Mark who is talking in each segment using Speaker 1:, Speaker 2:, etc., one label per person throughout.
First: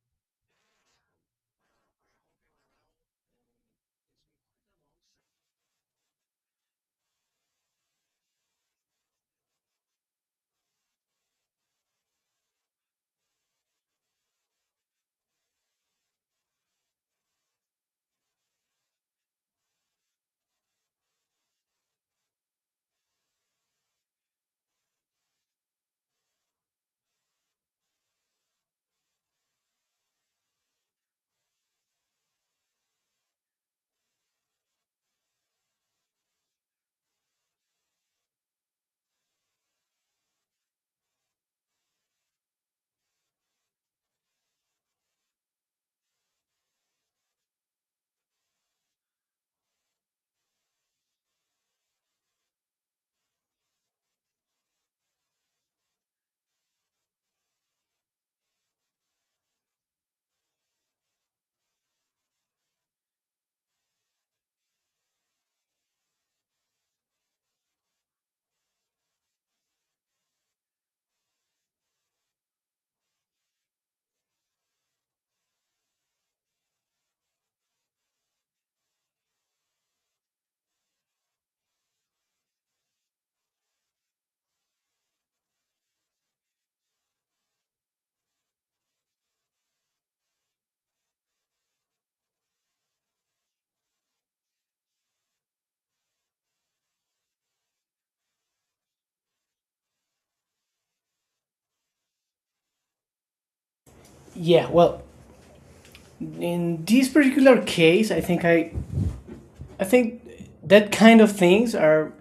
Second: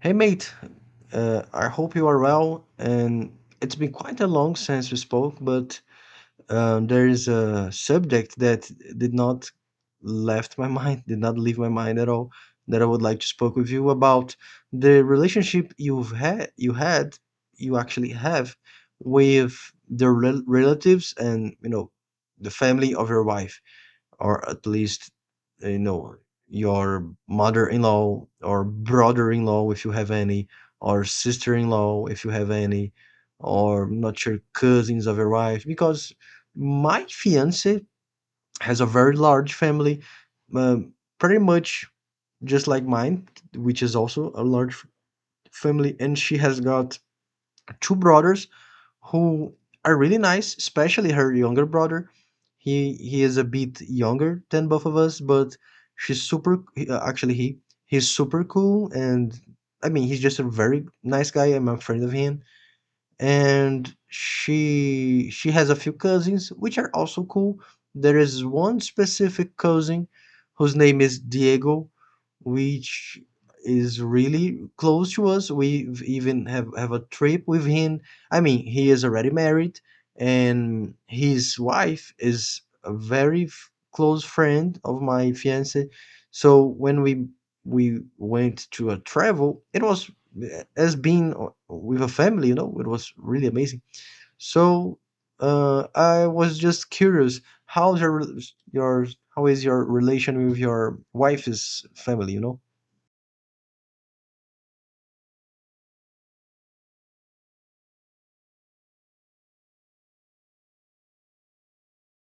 Speaker 1: Hey mate, I hope you are well. And it's been quite a long since we spoke, but there is a subject that did not left my mind, did not leave my mind at all, that I would like to spoke with you about the relationship you've had, you actually have with the relatives and you know the family of your wife, or at least, you know, your mother-in-law or brother-in-law if you have any, or sister-in-law if you have any, or not your cousins of your wife, because my fiance has a very large family, um, pretty much just like mine, which is also a large family. And she has got two brothers who are really nice, especially her younger brother. He is a bit younger than both of us, but actually he's super cool, and I mean, he's just a very nice guy. I'm a friend of him, and she has a few cousins which are also cool. There is one specific cousin whose name is Diego, which is really close to us. We even have a trip with him. I mean, he is already married, and his wife is a very close friend of my fiance. So when we went to a travel, it was as being with a family, you know, it was really amazing. So I was just curious, how's your how is your relation with your wife's family?
Speaker 2: Yeah, well, in this particular case, I think that kind of things are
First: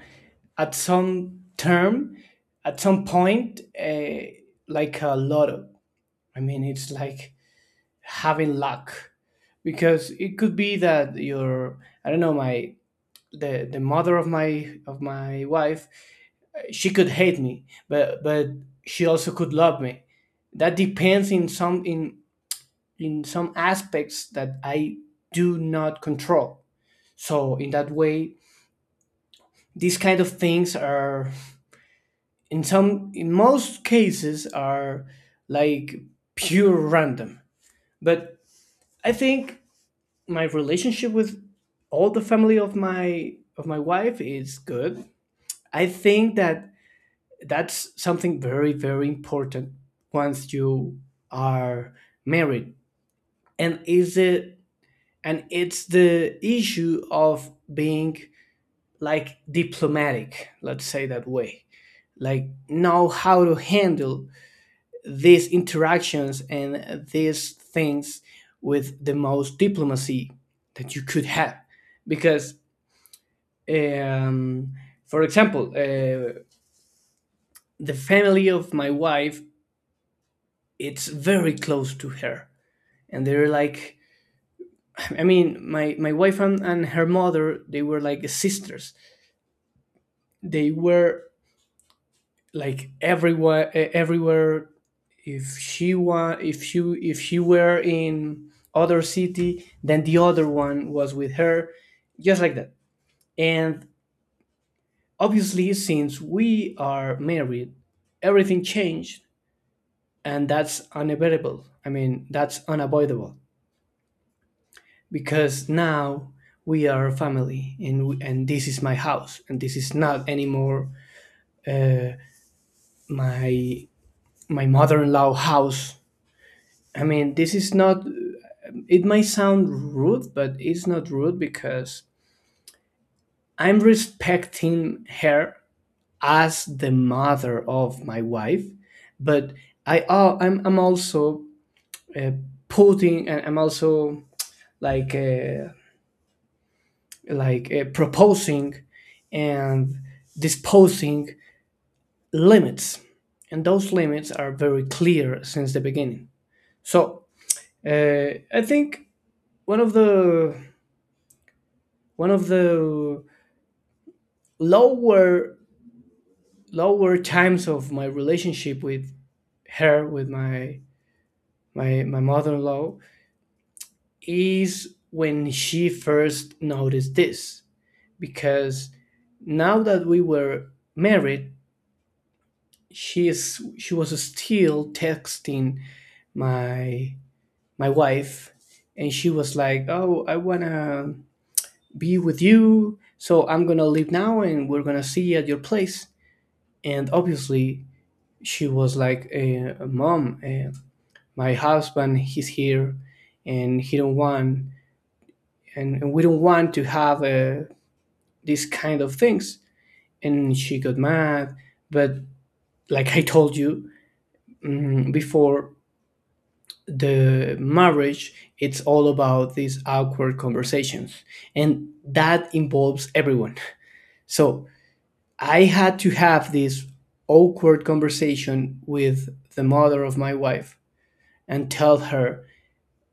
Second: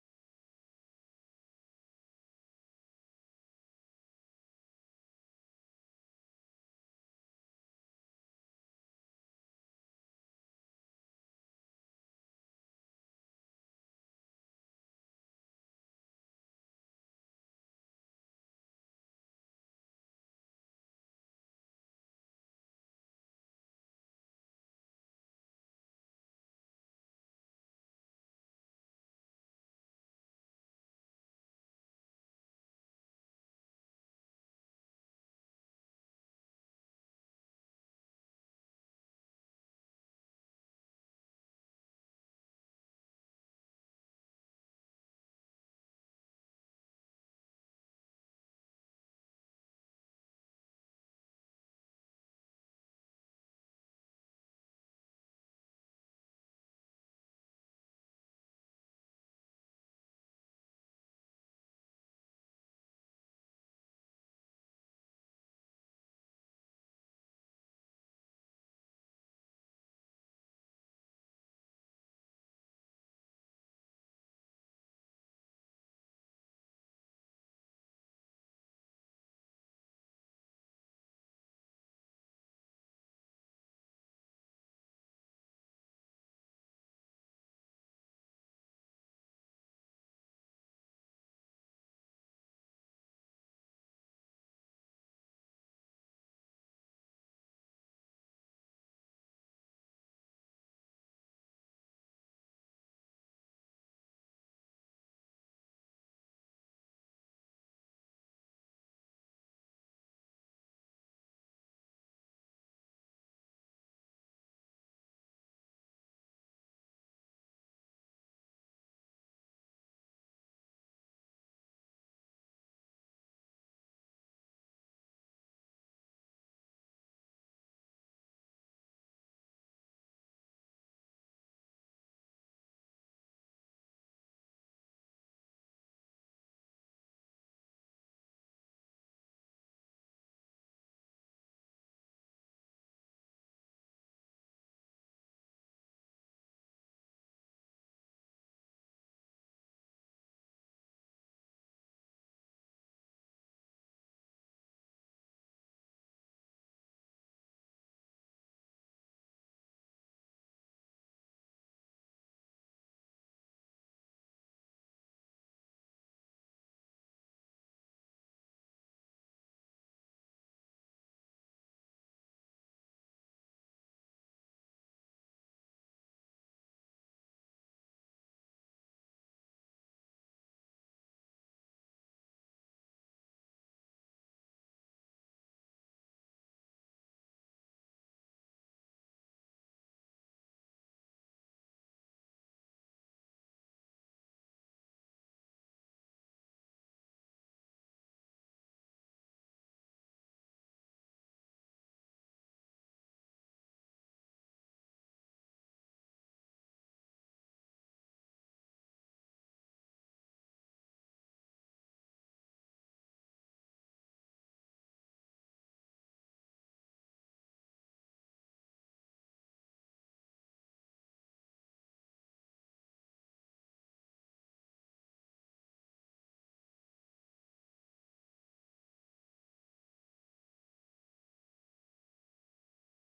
Speaker 2: at some term, at some point, like a lotto. I mean, it's like having luck because it could be that your I don't know my the mother of my wife. She could hate me, but she also could love me. That depends in some aspects that I do not control. So in that way, these kind of things are in most cases are like pure random. But I think my relationship with all the family of my wife is good. I think that that's something very, very important once you are married. And is it and it's the issue of being like diplomatic, let's say that way, like know how to handle these interactions and these things with the most diplomacy that you could have. Because um, for example, the family of my wife, it's very close to her, and they were like, I mean, my wife and her mother, they were like sisters. They were like everywhere, everywhere. If she wa- if she if she were in other city, then the other one was with her, just like that. And obviously, since we are married, everything changed, and that's unavoidable. I mean, that's unavoidable because now we are a family, and this is my house, and this is not anymore my my mother-in-law house. I mean, this is not, it might sound rude, but it's not rude because I'm respecting her as the mother of my wife. But I'm also, uh, putting, and I'm also like proposing and disposing limits, and those limits are very clear since the beginning. So I think one of the one of the lower lower times of my relationship with her, with my mother-in-law, is when she first noticed this. Because now that we were married, she was still texting my my wife, and she was like, "Oh, I wanna be with you, so I'm gonna leave now, and we're gonna see you at your place." And obviously, she was like, "Mom, eh, my husband, he's here, and he don't want, and we don't want to have these kind of things." And she got mad, but like I told you before, the marriage, it's all about these awkward conversations, and that involves everyone. So I had to have this awkward conversation with the mother of my wife and tell her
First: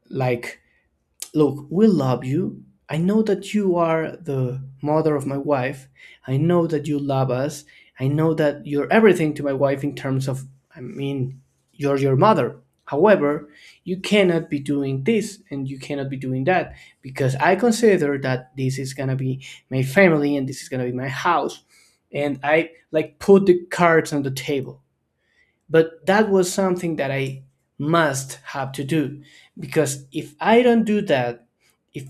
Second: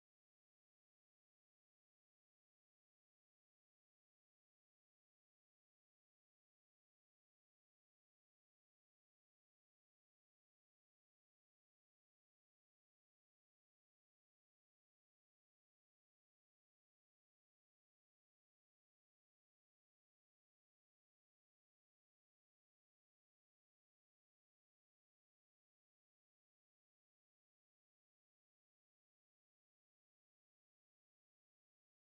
Speaker 2: like, look, we love you. I know that you are the mother of my wife. I know that you love us. I know that you're everything to my wife in terms of, I mean, you're your mother. However, you cannot be doing this, and you cannot be doing that, because I consider that this is going to be my family, and this is going to be my house. And I like put the cards on the table. But that was something that I must have to do, because if I don't do that, if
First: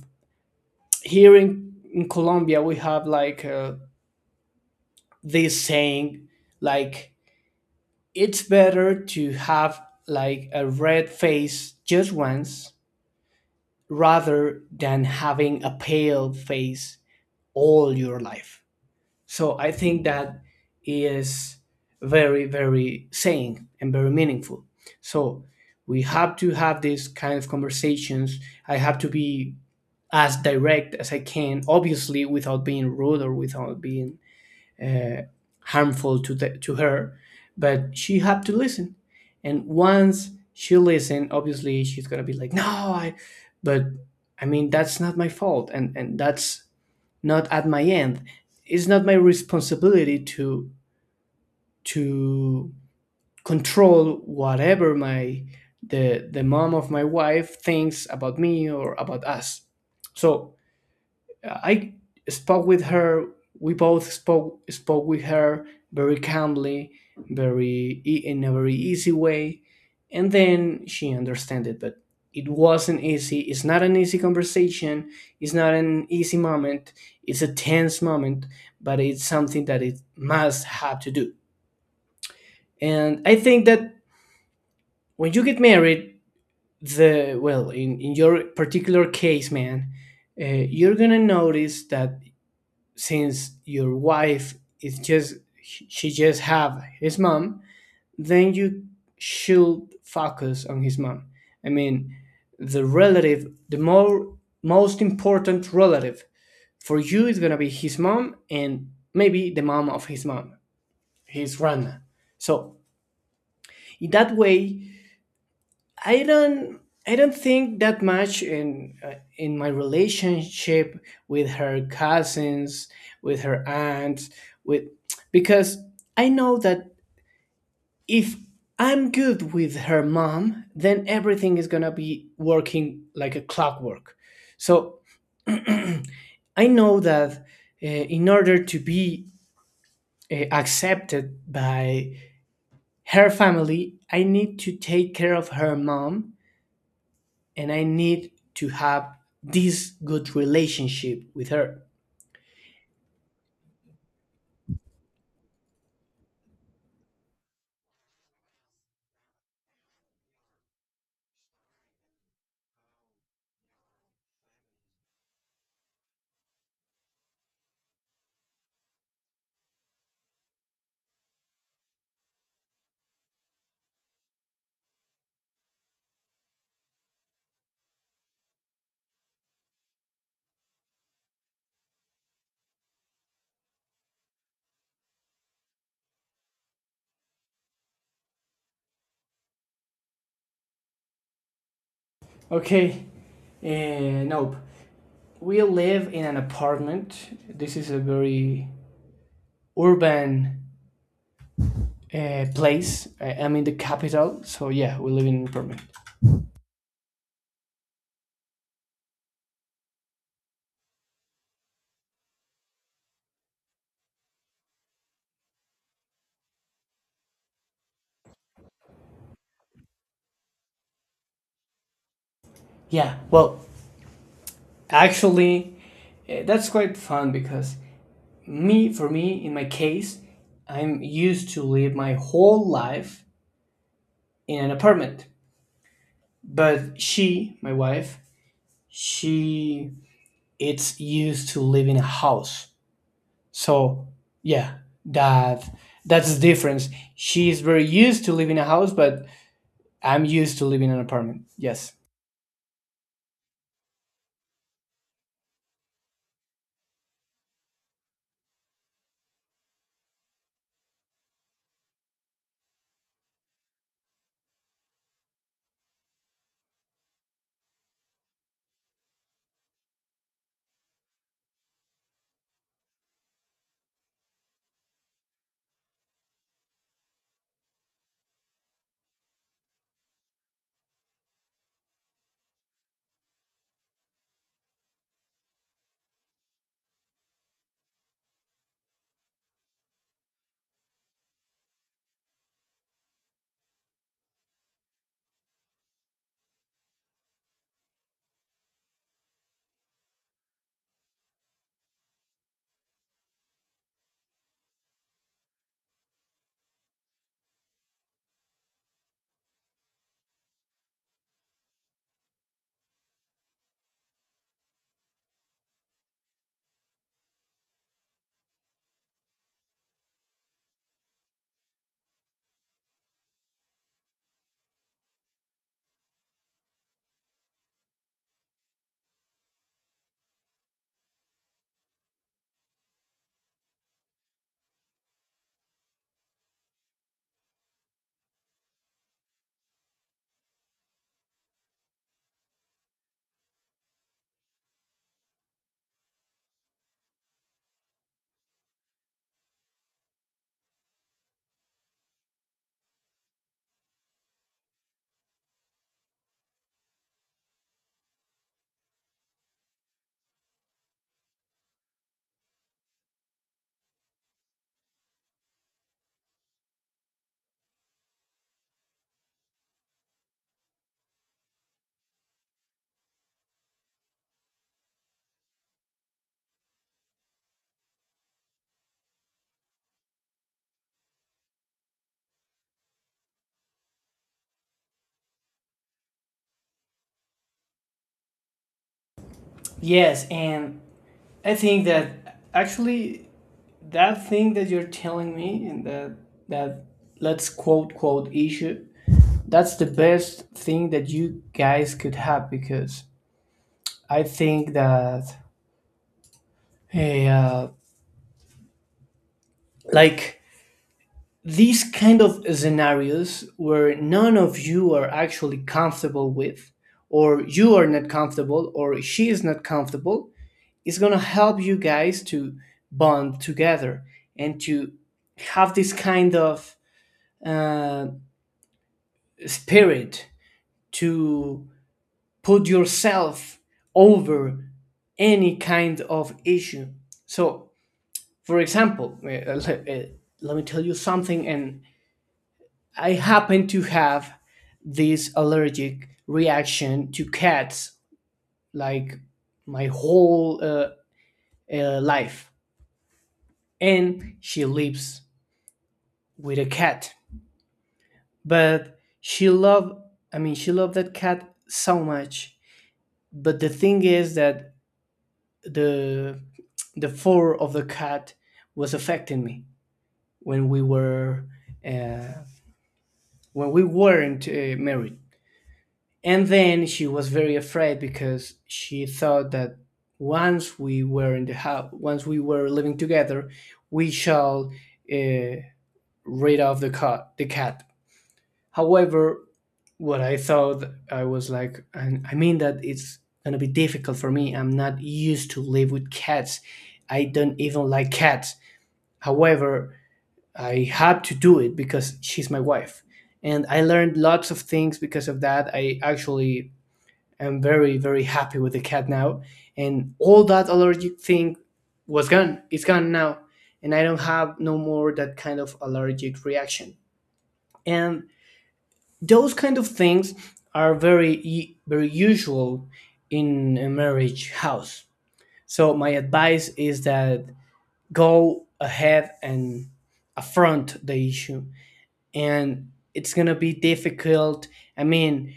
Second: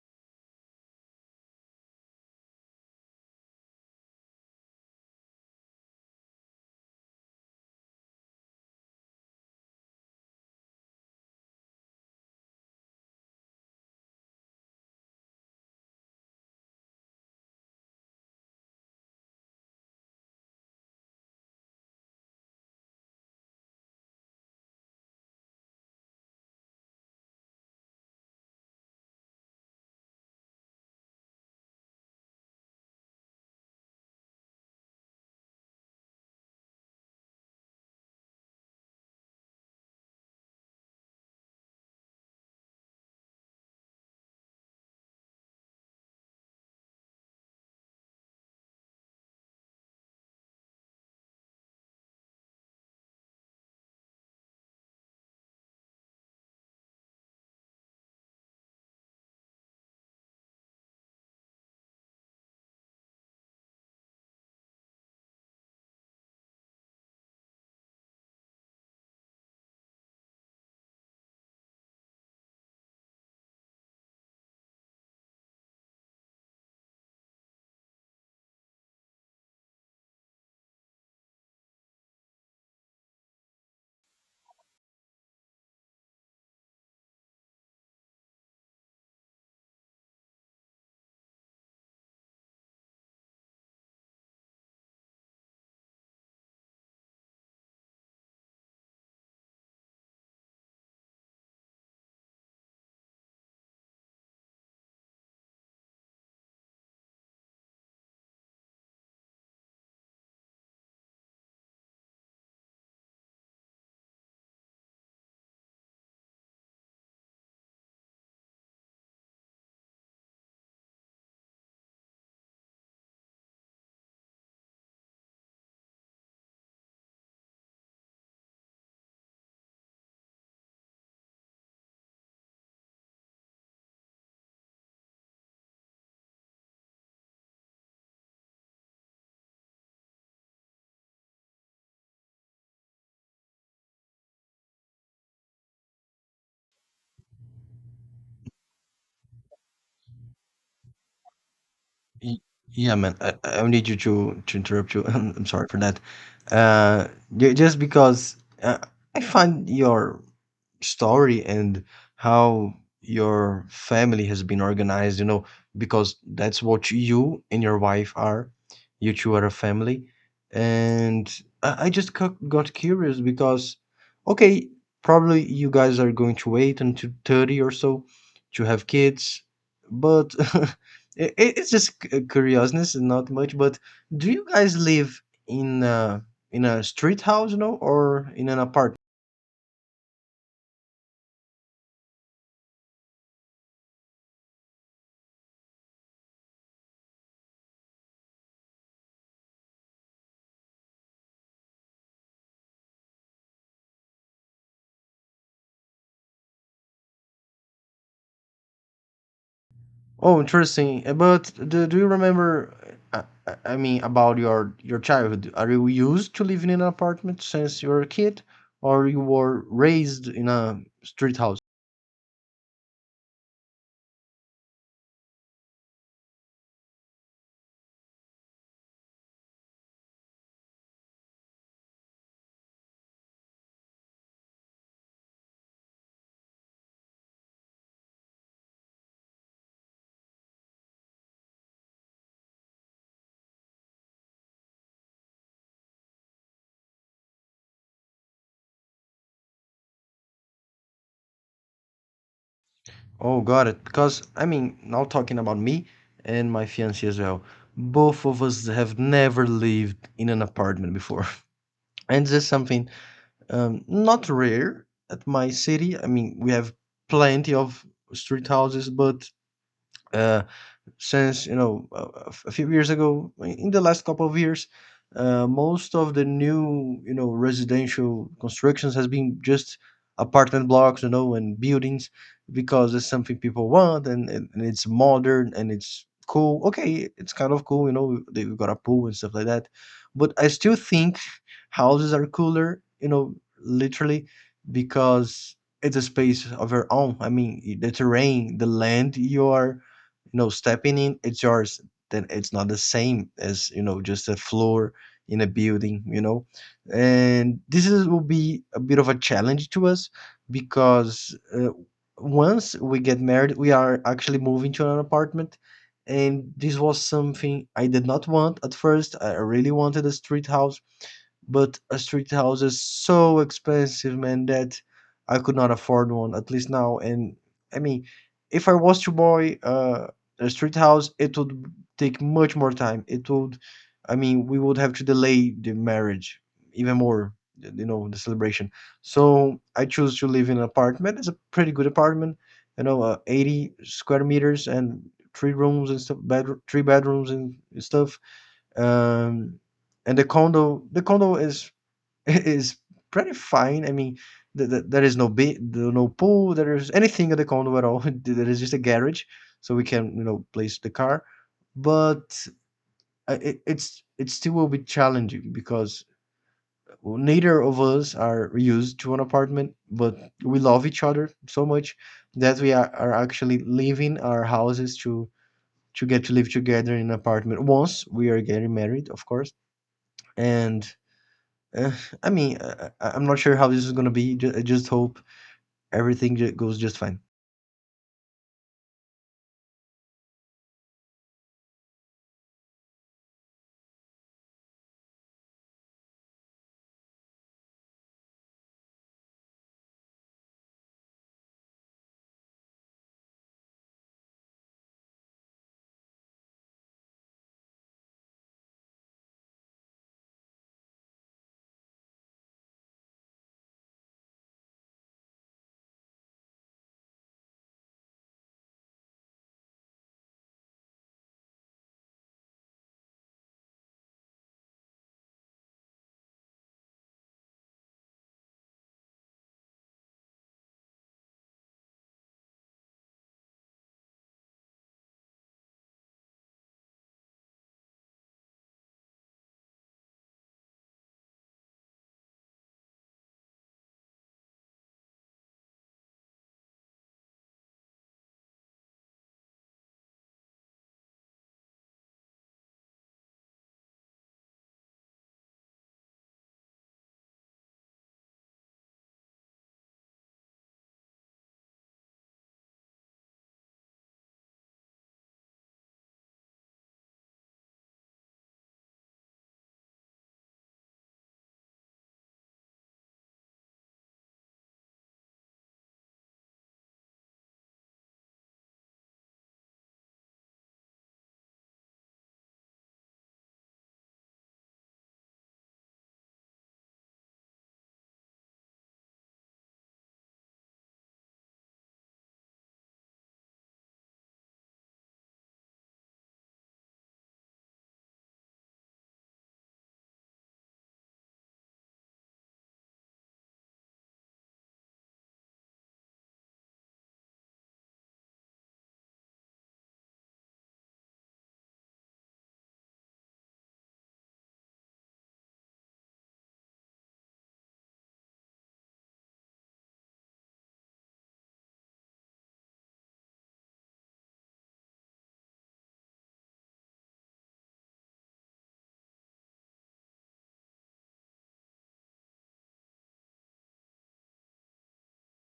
Speaker 2: here in Colombia, we have like this saying, like, it's better to have like a red face just once rather than having a pale face all your life. So I think that is very, very saying and very meaningful. So we have to have these kind of conversations. I have to be as direct as I can, obviously without being rude or without being uh, harmful to to her. But she had to listen, and once she listened, obviously she's gonna be like, "No, I," but I mean, that's not my fault, and that's not at my end. It's not my responsibility to control whatever my the mom of my wife thinks about me or about us. So I spoke with her. We both spoke with her very calmly, in a very easy way, and then she understood it. But it wasn't easy. It's not an easy conversation. It's not an easy moment. It's a tense moment, but it's something that it must have to do. And I think that when you get married, the well, in your particular case, man, uh, you're gonna notice that since your wife is just, she just have his mom, then you should focus on his mom. I mean, the relative, the more most important relative for you is going to be his mom, and maybe the mom of his mom, his grandma. So in that way, I don't I don't think that much in my relationship with her cousins, with her aunt, with, because I know that if I'm good with her mom, then everything is going to be working like a clockwork. So I know that in order to be accepted by her family, I need to take care of her mom, and I need to have this good relationship with her.
Speaker 1: Y- Yeah, man. I need you to interrupt you. I'm sorry for that. Uh, just because uh, I find your story and how your family has been organized, you know, because that's what you and your wife are. You two are a family. And I just got curious because, okay, probably you guys are going to wait until 30 or so to have kids, but it, it's just curiousness and not much. But do you guys live in a, in a street house, you know, or in an apartment?
Speaker 2: Okay, nope. We live in an apartment. This is a very urban place. I'm in the capital, so yeah, we live in an apartment.
Speaker 1: Oh, interesting. But do you remember, I mean, about your childhood? Are you used to living in an apartment since you were a kid, or you were raised in a street house?
Speaker 2: Yeah, well, actually, that's quite fun because for me, in my case, I'm used to live my whole life in an apartment. But she, my wife, she, it's used to live in a house. So yeah, that that's the difference. She's very used to live in a house, but I'm used to living in an apartment. Yes.
Speaker 1: Oh, got it. Because I mean, now talking about me and my fiancée as well. Both of us have never lived in an apartment before. And this is something, not rare at my city. I mean, we have plenty of street houses, but uh, since you know, a few years ago, in the last couple of years, most of the new, you know, residential constructions has been just apartment blocks, you know, and buildings, because it's something people want, and it's modern and it's cool. Okay, it's kind of cool, you know, they've got a pool and stuff like that. But I still think houses are cooler, you know, literally, because it's a space of your own. I mean, the terrain, the land you are, you know, stepping in, it's yours. Then it's not the same as, you know, just a floor in a building, you know. And this is will be a bit of a challenge to us, because once we get married we are actually moving to an apartment. And this was something I did not want at first. I really wanted a street house, but a street house is so expensive, man, that I could not afford one, at least now. And I mean, if I was to buy a street house, it would take much more time. It would, I mean, we would have to delay the marriage even more, you know, the celebration. So I choose to live in an apartment. It's a pretty good apartment, you know, 80 square meters and three rooms and stuff, bedroom, three bedrooms and stuff, um, and the condo is is pretty fine. I mean, th th there is no be no pool, there is anything at the condo at all. There is just a garage, so we can, you know, place the car. But it's it still will be challenging because, well, neither of us are used to an apartment, but we love each other so much that are actually leaving our houses to get to live together in an apartment once we are getting married, of course. And Uh, I mean, I'm not sure how this is gonna be. Just, I just hope everything goes just fine.
Speaker 2: Yes, and I think that actually that thing that you're telling me and that let's quote quote issue, that's the best thing that you guys could have. Because I think that hey, like these kind of scenarios where none of you are actually comfortable with, or you are not comfortable or she is not comfortable, is going to help you guys to bond together and to have this kind of uh, spirit to put yourself over any kind of issue. So for example, let, uh, let me tell you something. And I happen to have this allergic reaction to cats, like my whole life. And she lives with a cat. But she loved, I mean, she loved that cat so much. But the thing is that the the fur of the cat was affecting me when we were uh, when we weren't married. And then she was very afraid because she thought that once we were in the house, once we were living together, we shall uh, rid of the cat. The cat. However, what I thought, I was like, and I mean, that it's gonna be difficult for me. I'm not used to live with cats. I don't even like cats. However, I had to do it because she's my wife, and I learned lots of things because of that. I'm very, very happy with the cat now. And all that allergic thing was gone. It's gone now. And I don't have no more that kind of allergic reaction. And those kind of things are very, very usual in a marriage house. So my advice is that go ahead and affront the issue. And it's going to be difficult. I mean,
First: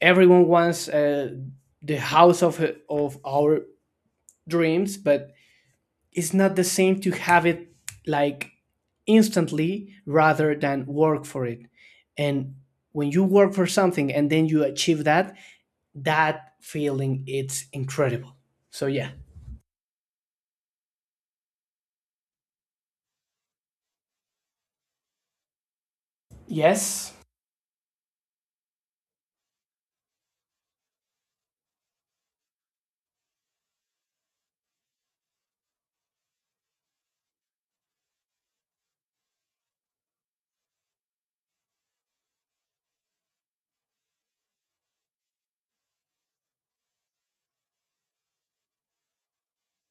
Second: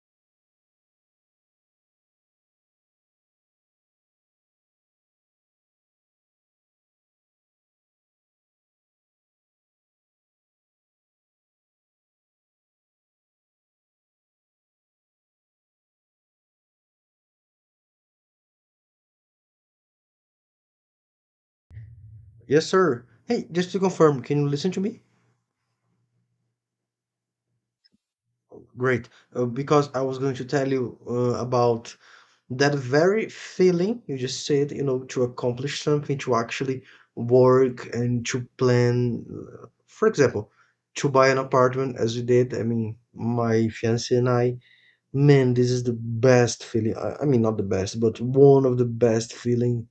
Speaker 2: everyone wants the house of our dreams, but it's not the same to have it like instantly rather than work for it. And when you work for something and then you achieve that, that feeling, it's incredible. So yeah.
Speaker 1: Yes, sir. Hey, just to confirm, can you listen to me?
Speaker 2: Yes.
Speaker 1: Great, because I was going to tell you about that very feeling you just said. You know, to accomplish something, to actually work and to plan. For example, to buy an apartment, as you did. I mean, my fiance and I, man, this is the best feeling. I mean, not the best, but one of the best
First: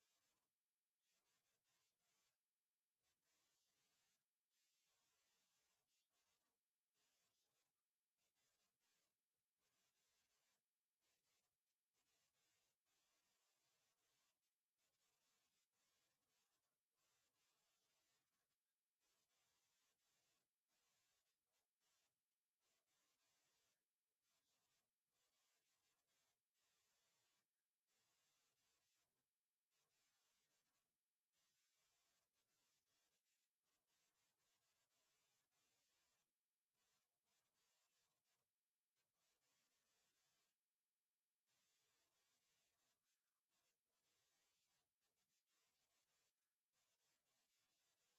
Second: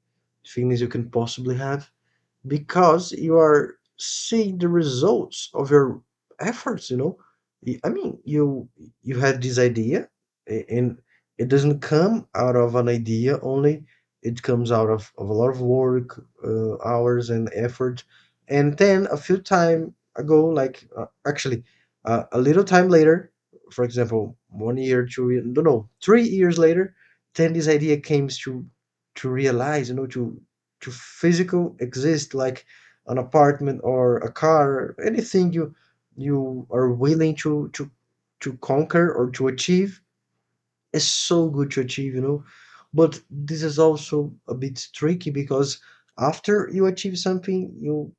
Speaker 1: feelings you can possibly have, because you are seeing the results of your efforts, you know. I mean, you had this idea, and it doesn't come out of an idea only, it comes out of a lot of work, hours and effort. And then a few time ago, like actually, a little time later, for example, 1 year, 2 year, no, 3 years later, then this idea came to realize, you know, to physical exist, like an apartment or a car, anything you are willing to conquer or to achieve, is so good to achieve, you know. But this is also a bit tricky because after you achieve something you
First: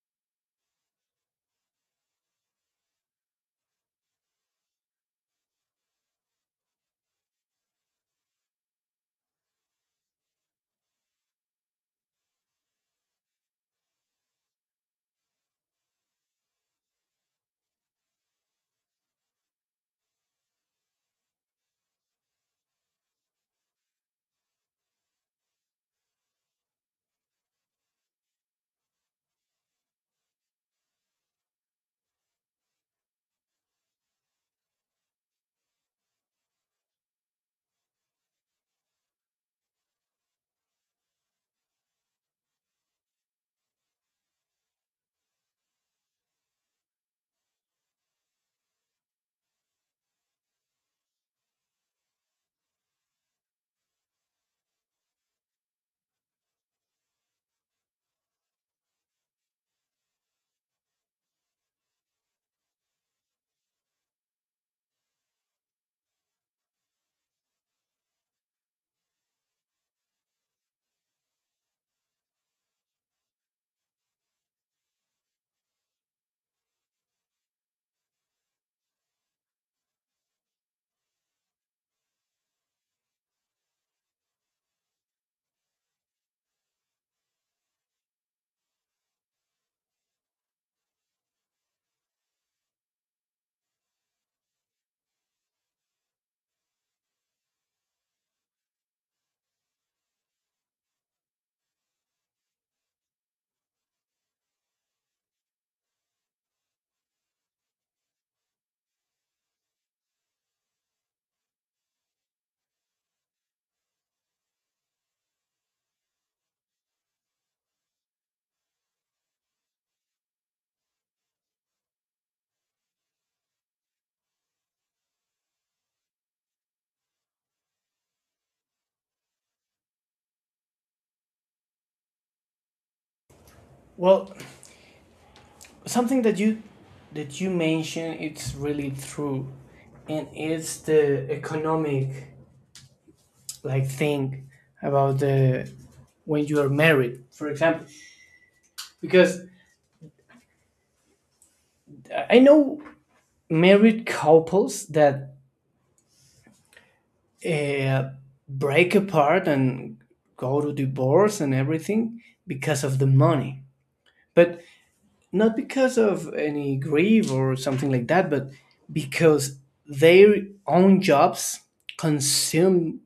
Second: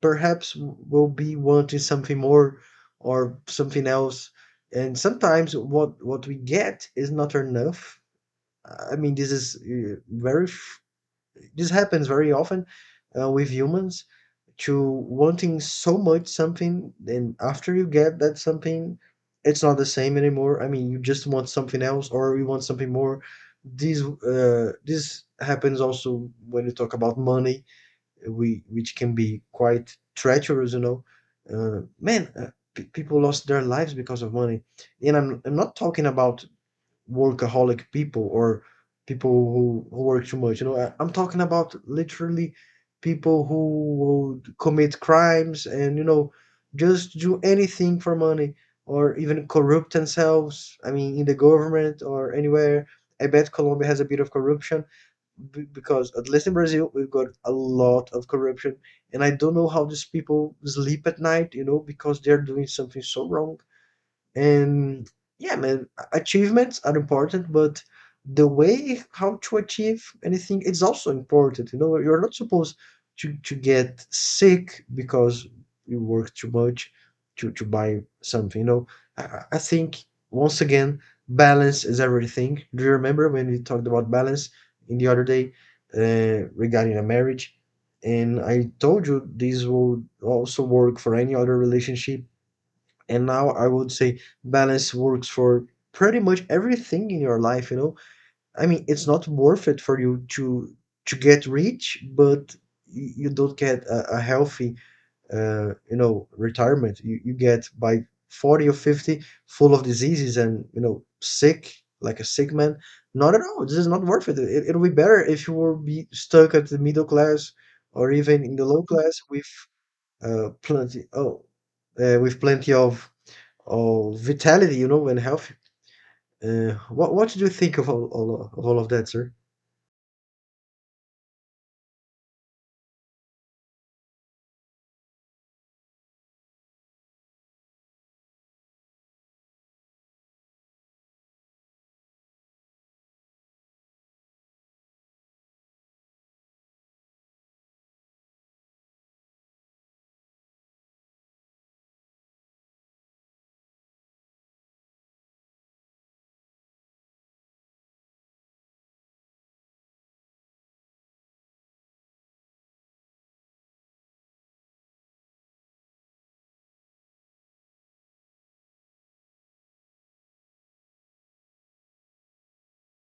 Speaker 1: perhaps will be wanting something more or something else. And sometimes what we get is not enough. I mean, this is this happens very often, with humans, to wanting so much something, and after you get that something, it's not the same anymore. I mean, you just want something else, or you want something more. This happens also when you talk about money, we which can be quite treacherous, you know. Man, pe People lost their lives because of money, and I'm not talking about workaholic people, or people who work too much. You know, I'm talking about literally people who would commit crimes and, you know, just do anything for money, or even corrupt themselves. I mean, in the government or anywhere. I bet Colombia has a bit of corruption, because at least in Brazil we've got a lot of corruption, and I don't know how these people sleep at night. You know, because they're doing something so wrong. And yeah, man, achievements are important, but the way how to achieve anything is also important. You know, you're not supposed to get sick because you work too much to buy something. You know, I think, once again, balance is everything. Do you remember when we talked about balance in the other day regarding a marriage? And I told you this will also work for any other relationship, and now I would say balance works for pretty much everything in your life, you know? I mean, it's not worth it for you to get rich, but you don't get a healthy, you know, retirement. You get by 40 or 50 full of diseases and, you know, sick, like a sick man. Not at all. This is not worth it. It it'll be better if you will be stuck at the middle class, or even in the low class, with uh, plenty, oh, with plenty of, oh, vitality, you know, and health. What did you think of all of that, sir?
Speaker 2: Well, something that you mentioned, it's really true, and it's the economic like thing about the, when you are married, for example. Because I know married couples that uh, break apart and go to divorce and everything because of the money. But not because of any grief or something like that, but because their own jobs consume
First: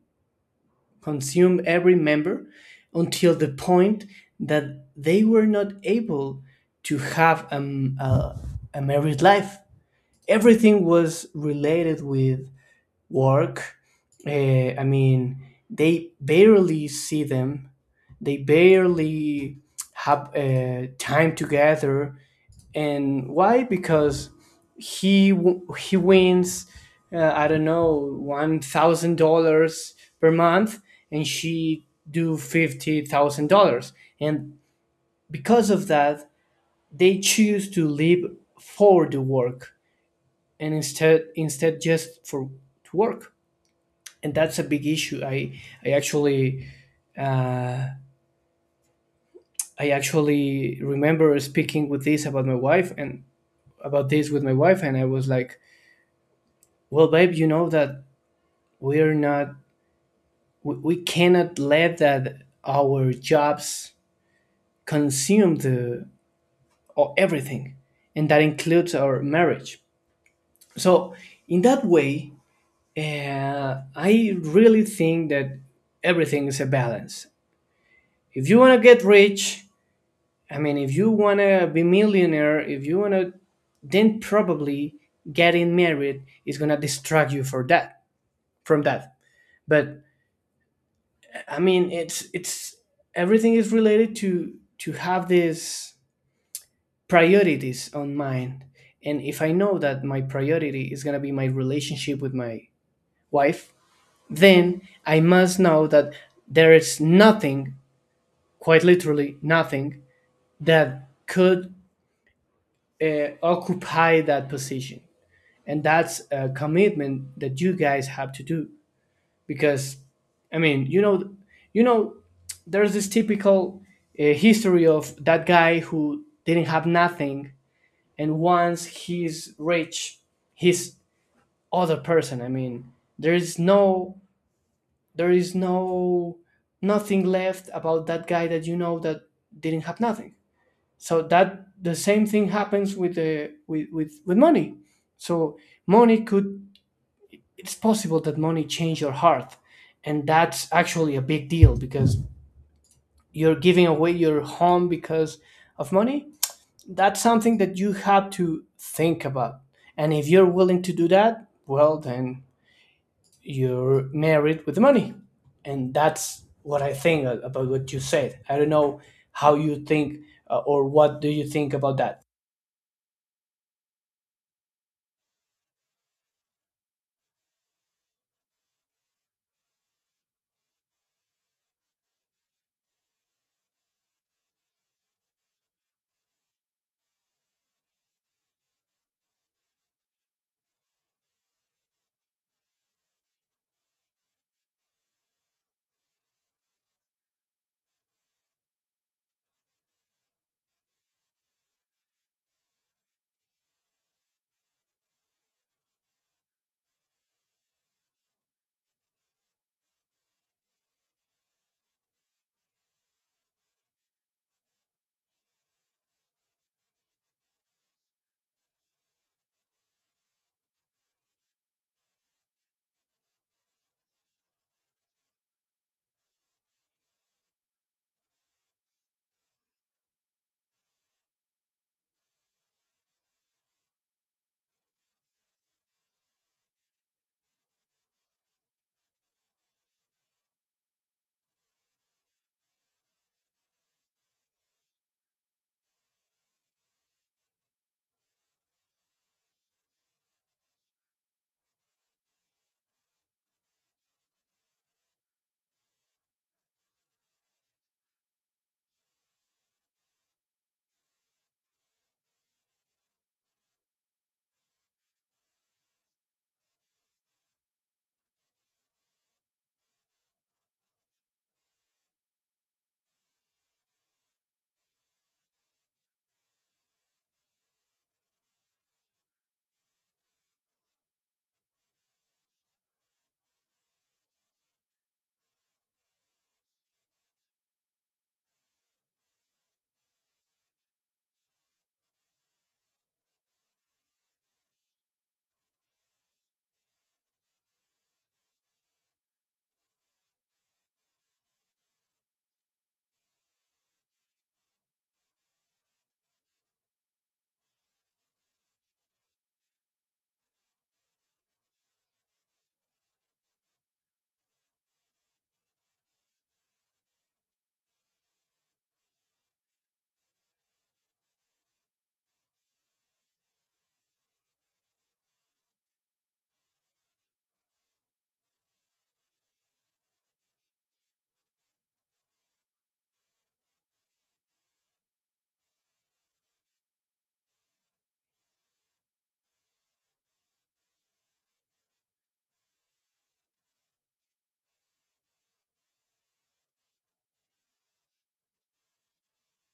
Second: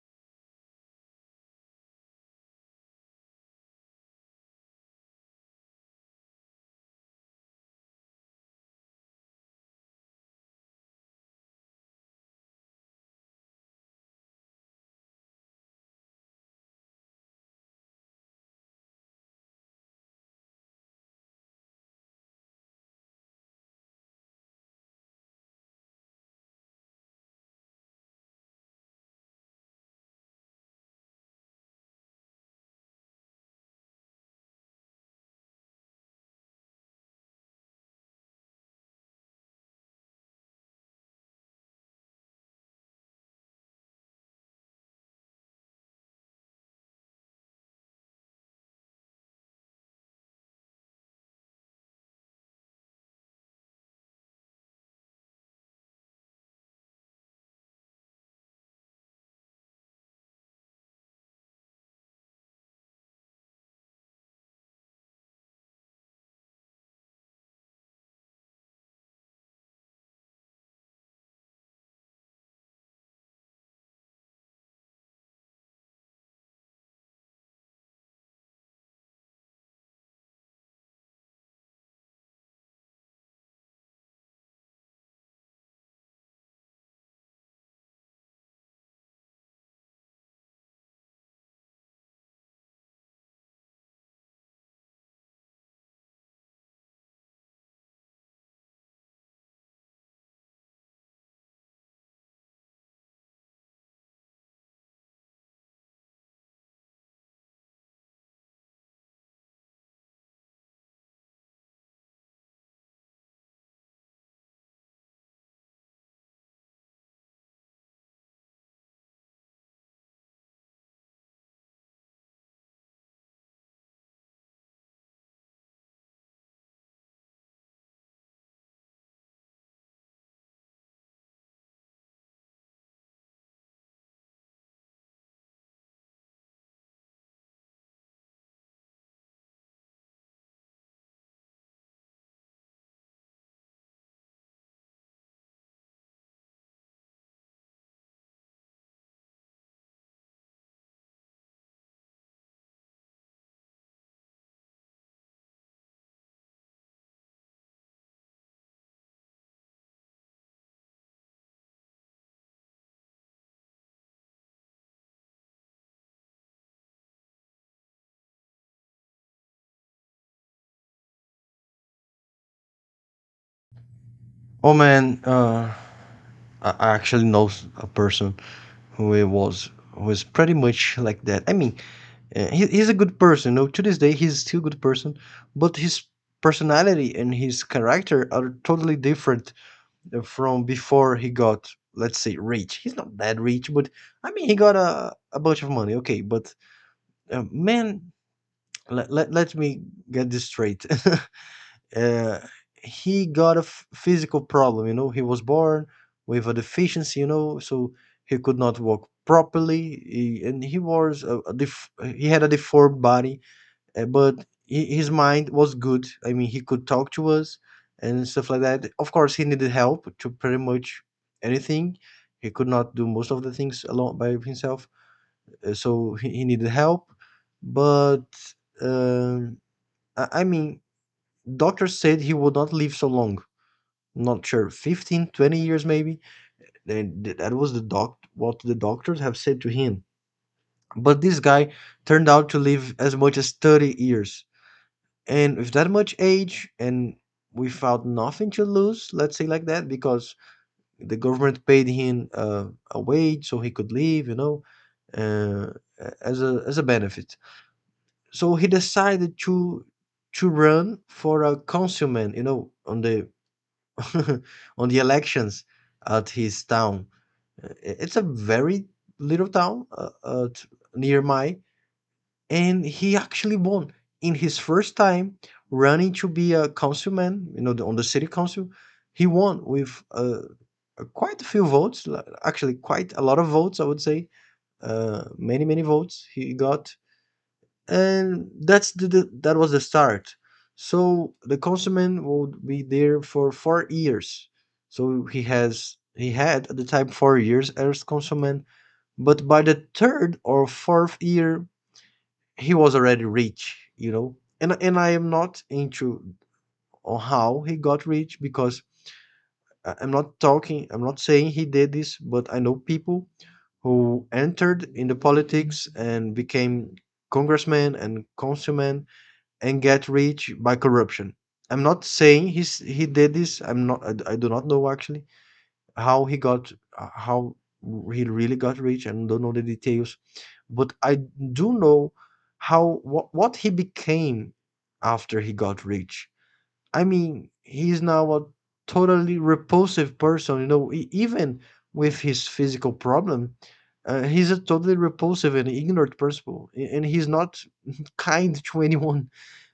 Speaker 2: consume every member until the point that they were not able to have a married life. Everything was related with work. Uh, I mean, they barely see them. They barely have time together. And why? Because he wins. I don't know, $1,000 per month, and she do $50,000. And because of that, they choose to live for the work and instead just for to work, and that's a big issue. I actually uh, I actually remember speaking with this about my wife and about this with my wife, and I was like, "Well, babe, you know that we're not we cannot let that our jobs consume the or everything, and that includes our marriage." So in that way, I really think that everything is a balance. If you want to get rich, I mean, if you wanna be millionaire, if you wanna, then probably getting married is gonna distract you for that from that. But I mean, it's everything is related to have these priorities on mind. And if I know that my priority is gonna be my relationship with my wife, then I must know that there is nothing, quite literally nothing, that could occupy that position. And that's a commitment that you guys have to do. Because I mean, you know, there's this typical history of that guy who didn't have nothing, and once he's rich, he's other person. I mean, there is no there is no nothing left about that guy that, you know, that didn't have nothing. So that the same thing happens with the with money. So money could, it's possible that money changed your heart. And that's actually a big deal because you're giving away your home because of money. That's something that you have to think about. And if you're willing to do that, well, then you're married with the money. And that's what I think a- about what you said. I don't know how you think, or what do you think about that?
Speaker 1: Oh man, I actually know a person who it was who is pretty much like that. I mean, he's a good person. You know, to this day, he's still a good person, but his personality and his character are totally different from before he got, let's say, rich. He's not that rich, but I mean, he got a bunch of money. Okay, but uh, man, let me get this straight. uh, he got a physical problem. You know, he was born with a deficiency, you know, so he could not walk properly. And he was a, he had a deformed body, but his mind was good. I mean, he could talk to us and stuff like that. Of course, he needed help to pretty much anything. He could not do most of the things alone by himself, so he needed help. But um, I mean, doctors said he would not live so long. Not sure, 15, 20 years maybe. And that was the doc what the doctors have said to him. But this guy turned out to live as much as 30 years. And with that much age and without nothing to lose, let's say like that, because the government paid him a wage so he could live, you know, uh, as a benefit. So he decided to run for a councilman, you know, on the on the elections at his town. It's a very little town at, near my, and he actually won in his first time running to be a councilman. You know, on the city council, he won with quite a few votes. Actually, quite a lot of votes, I would say. Many votes he got, and that's the that was the start. So the councilman would be there for 4 years, so he had at the time 4 years as councilman. But by the third or fourth year, he was already rich, you know. And I am not into on how he got rich, because I'm not saying he did this, but I know people who entered in the politics and became congressmen and councilmen and get rich by corruption. I'm not saying he did this. I'm not. I do not know actually how he got, how he really got rich. And don't know the details, but I do know how what he became after he got rich. I mean, he's now a totally repulsive person. You know, even with his physical problem, he's a totally repulsive and ignorant person, and he's not kind to anyone.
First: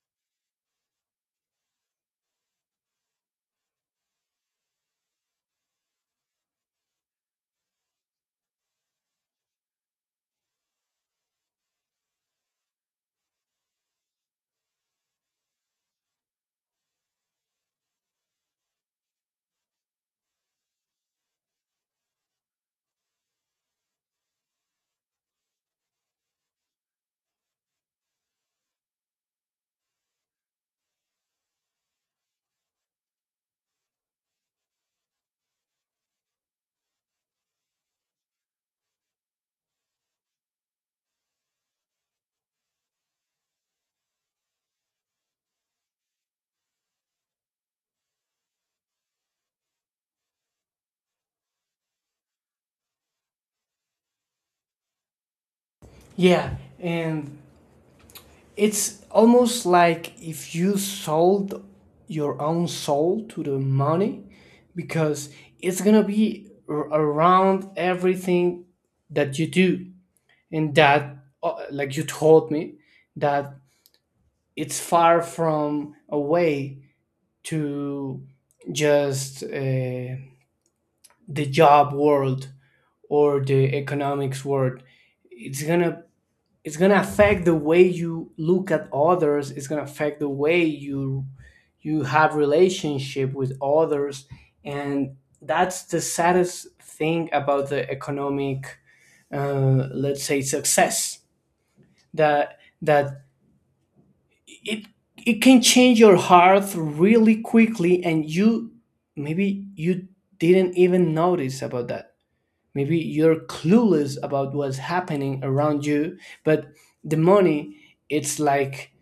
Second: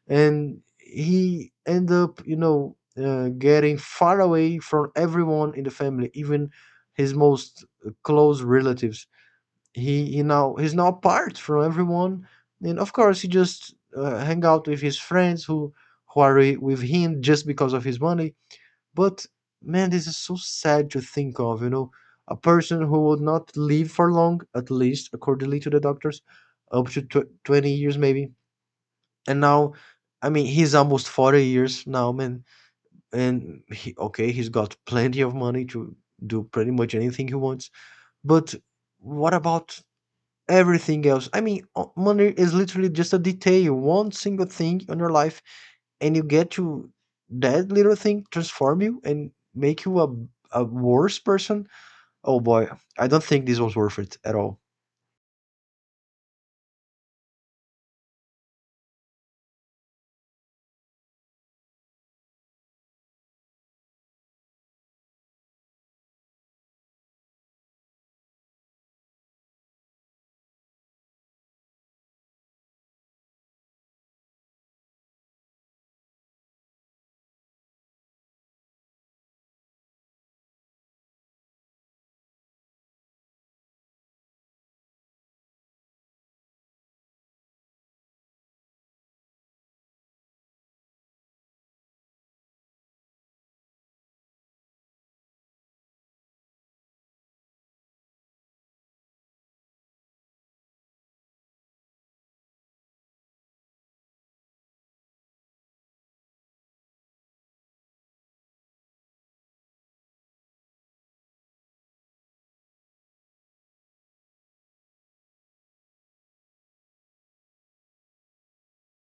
Speaker 1: And he end up, you know, getting far away from everyone in the family, even his most close relatives. He's now apart from everyone. And of course, he just hang out with his friends who are with him just because of his money. But man, this is so sad to think of, you know. A person who would not live for long, at least accordingly to the doctors, up to 20 years maybe, and now, I mean, he's almost 40 years now, man. And he, okay, he's got plenty of money to do pretty much anything he wants. But what about everything else? I mean, money is literally just a detail, one single thing in your life, and you get to that little thing transform you and make you a worse person. Oh boy, I don't think this was worth it at all.
Speaker 2: Yeah. And it's almost like if you sold your own soul to the money, because it's going to be r- around everything that you do. And that, like you told me, that it's far from a way to just the job world or the economics world. It's going to, it's gonna affect the way you look at others. It's gonna affect the way you you have relationship with others. And that's the saddest thing about the economic let's say success, that it it can change your heart really quickly. And you maybe you didn't even notice about that. Maybe you're clueless about what's happening around you. But the money, it's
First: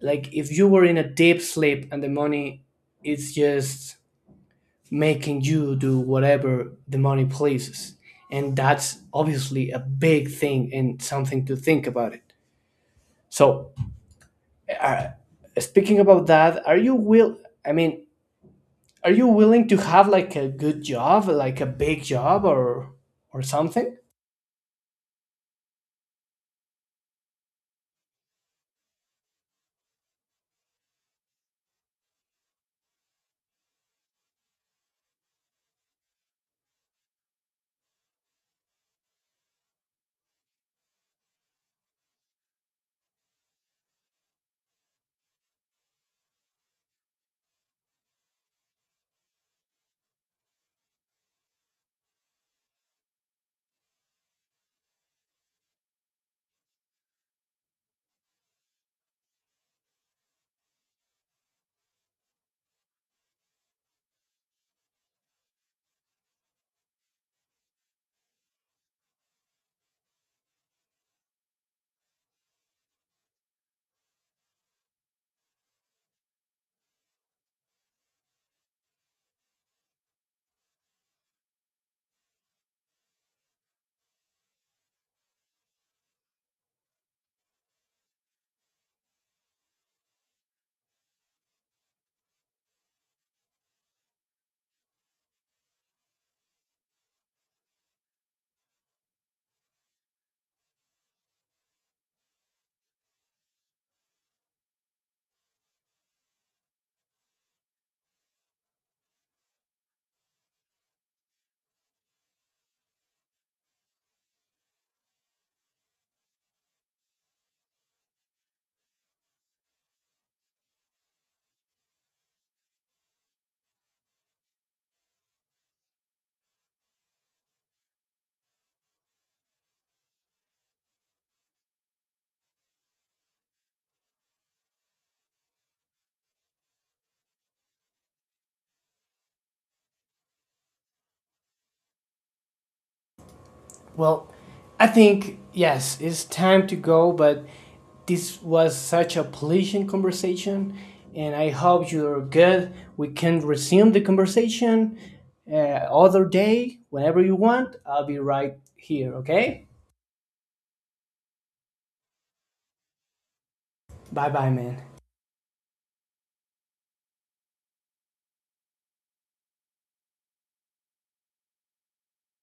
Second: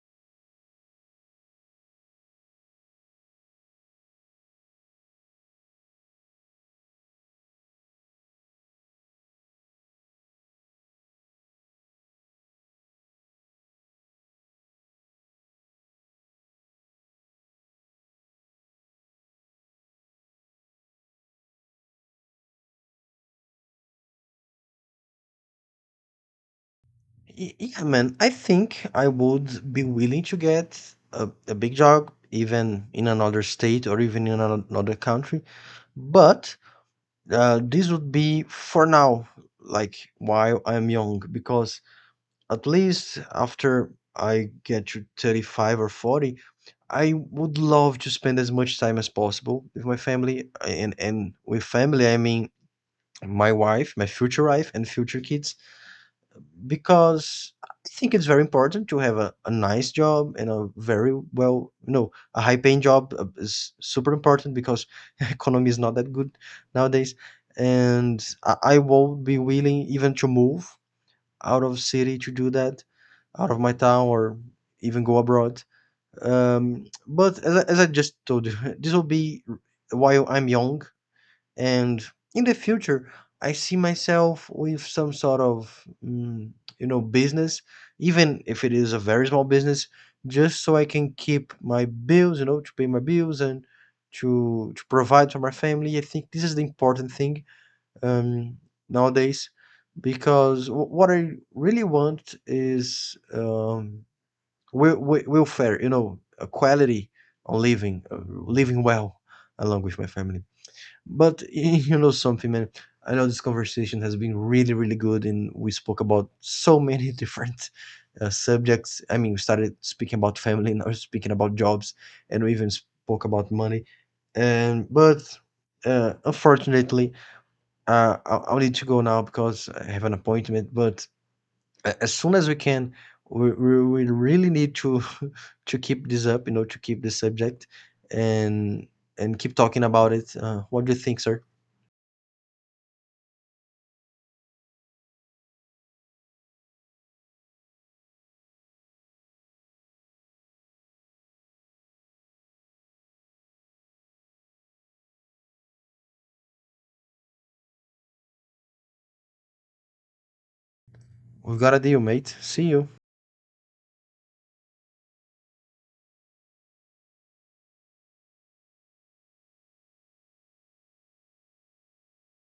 Speaker 2: like if you were in a deep sleep, and the money, it's just making you do whatever the money pleases. And that's obviously a big thing and something to think about it. So, uh, speaking about that, are you will I mean, are you willing to have like a good job, like a big job or something?
Speaker 1: Yeah, man, I think I would be willing to get a big job, even in another state or even in another country. But this would be for now, like while I'm young, because at least after I get to 35 or 40, I would love to spend as much time as possible with my family. And with family, I mean my wife, my future wife, and future kids, because I think it's very important to have a nice job and a very well, no, a high paying job is super important because economy is not that good nowadays. And I will be willing even to move out of city to do that, out of my town, or even go abroad. But as I, just told you, this will be while I'm young, and in the future, I see myself with some sort of you know, business, even if it is a very small business, just so I can keep my bills, you know, to pay my bills and to provide for my family. I think this is the important thing, um, nowadays, because what I really want is welfare, you know, a quality on living, living well along with my family. But you know something, man, I know this conversation has been really, really good, and we spoke about so many different subjects. I mean, we started speaking about family, now we're speaking about jobs, and we even spoke about money. And but unfortunately, I'll need to go now because I have an appointment. But as soon as we can, we really need to to keep this up, you know, to keep this subject and keep talking about it. What do you think, sir?
Speaker 2: Well, I think, yes, it's time to go, but this was such a pleasant conversation, and I hope you're good. We can resume the conversation uh, other day, whenever you want. I'll be right here, okay?
Speaker 1: We've got a deal, mate. See you.
Speaker 2: Bye bye, man.